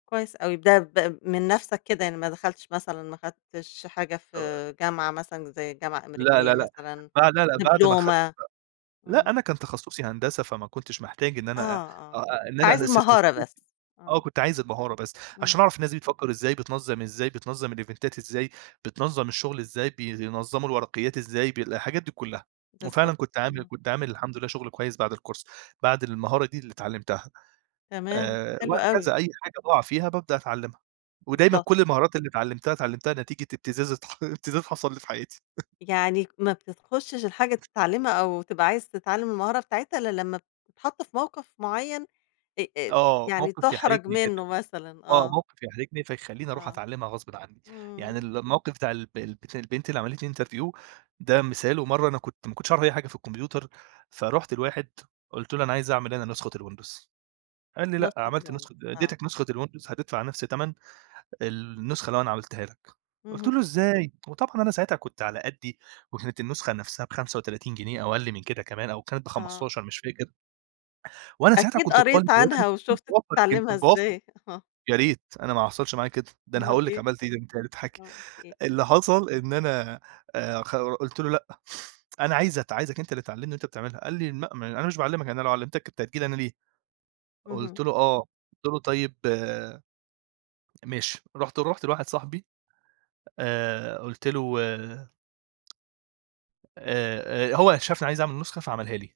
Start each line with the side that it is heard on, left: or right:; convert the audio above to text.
left: كويس أوي، ده ب من نفْسك كده يعني ما دخلتش مثلًا ما خدتش حاجة في
right: آه.
left: جامعة مثلًا زي جامعة
right: لأ،
left: أمريكية
right: لأ، لأ،
left: مثلًا،
right: آه لأ، لأ، بعد ما اخدت
left: دبلومة؟
right: ب لأ،
left: إمم.
right: أنا كان تخصصي هندسة فما كنتش محتاج إن
left: آه،
right: أنا أ أ
left: آه،
right: أ إن
left: أنت
right: أنا
left: عايز
right: [unintelligible]
left: المهارة بس،
right: آه،
left: آه.
right: كنت عايز المهارة بس عشان
left: إمم.
right: اعرف الناس دي بتفكّر إزاي، بتنظّم إزاي، بتنظّم الإيفنتات إزاي، بتنظّم الشغل إزاي بينظموا الورقيات إزاي ب الحاجات دي كلّها، وفعلًا
left: بالضبط،
right: كنت عامل
left: امم.
right: كنت عامل الحمد لله شغل كويس بعد الكورس بعد المهارة دي اللي اتعلمتها
left: تمام،
right: آآ،
left: حلو أوي.
right: وهكذا أي حاجة باُقع فيها بابدأ اتعلمها، ودايمًا
left: بالضبط.
right: كل المهارات اللي اتعلمتها، اتعلمتها نتيجة ابتزاز اتح ابتزاز حصل لي في حياتي.
left: يعني ك ما بتتخشش الحاجة تتعلمها أو تبقى عايز تتعلم المهارة بتاعتها، الّا لمّا ب تتحط في موقف معيّن آآ، آآ،
right: آه،
left: يعني
right: موقف
left: تُحرج
right: يحرجني جدًا،
left: منُّه مثلًا،
right: آه،
left: آه.
right: موقف يحرجني فيخلّيني اروح
left: آه.
right: اتعلمها غصبٍ عنّي، يعني
left: إمم.
right: ال الموقف بتاع الب البت البنت اللي عملت لي interview ده مثال ومرّة أنا كنت ما كنتش اعرف أي حاجة في الكمبيوتر فرُحت لواحد قُلت له: "أنا عايز اعمل أنا نسخة الWindows" قال لي: "لأ
left: نسخة
right: عملت
left: الWindows
right: نسخة آآ،
left: آه.
right: اديتك نسخة الWindows هتدفع نفس تَمن النسخة اللي أنا عملتها لك" قُلت
left: اهم.
right: له: "إزاي!" وطبعًا أنا ساعتها كنت على قدّي وكانت النسخة نفسها ب35 جنيه أو أقل من كده كمان أو كانت
left: آه.
right: ب15 مش فاكر. وأنا ساعتها
left: أكيد
right: كنت طالب
left: قريت
right: وارد
left: عنها
right: اكون
left: وشُفت
right: باوفّر [unintelligible]
left: تتعلمها
right: باوفّر
left: إزاي. آه.
right: يا ريت أنا ما حصلش معايا كده، ده أنا
left: أومال
right: هاقول لِك
left: إيه؟
right: عملت إيه ده أنتِ هتضحكي،
left: وأنا قُلت إيه؟
right: اللي حصل إن أنا آآ، خ قُلت له: "لأ، أنا عايز ات عايزك أنت اللي تعلمني وأنت بتعملها،" قال لي: "لأ ما أنا مش باعلمك أنا لو علّمتك كنت هتيجي لي أنا ليه؟" قُلت
left: اهم.
right: له: آه،" قُلت له: "طيب ماشي،" رُحت رُحت لواحد صاحبي آآ، قُلت له آآ، آآ، هو ي شافني عايز اعمل نسخة فعملها لي.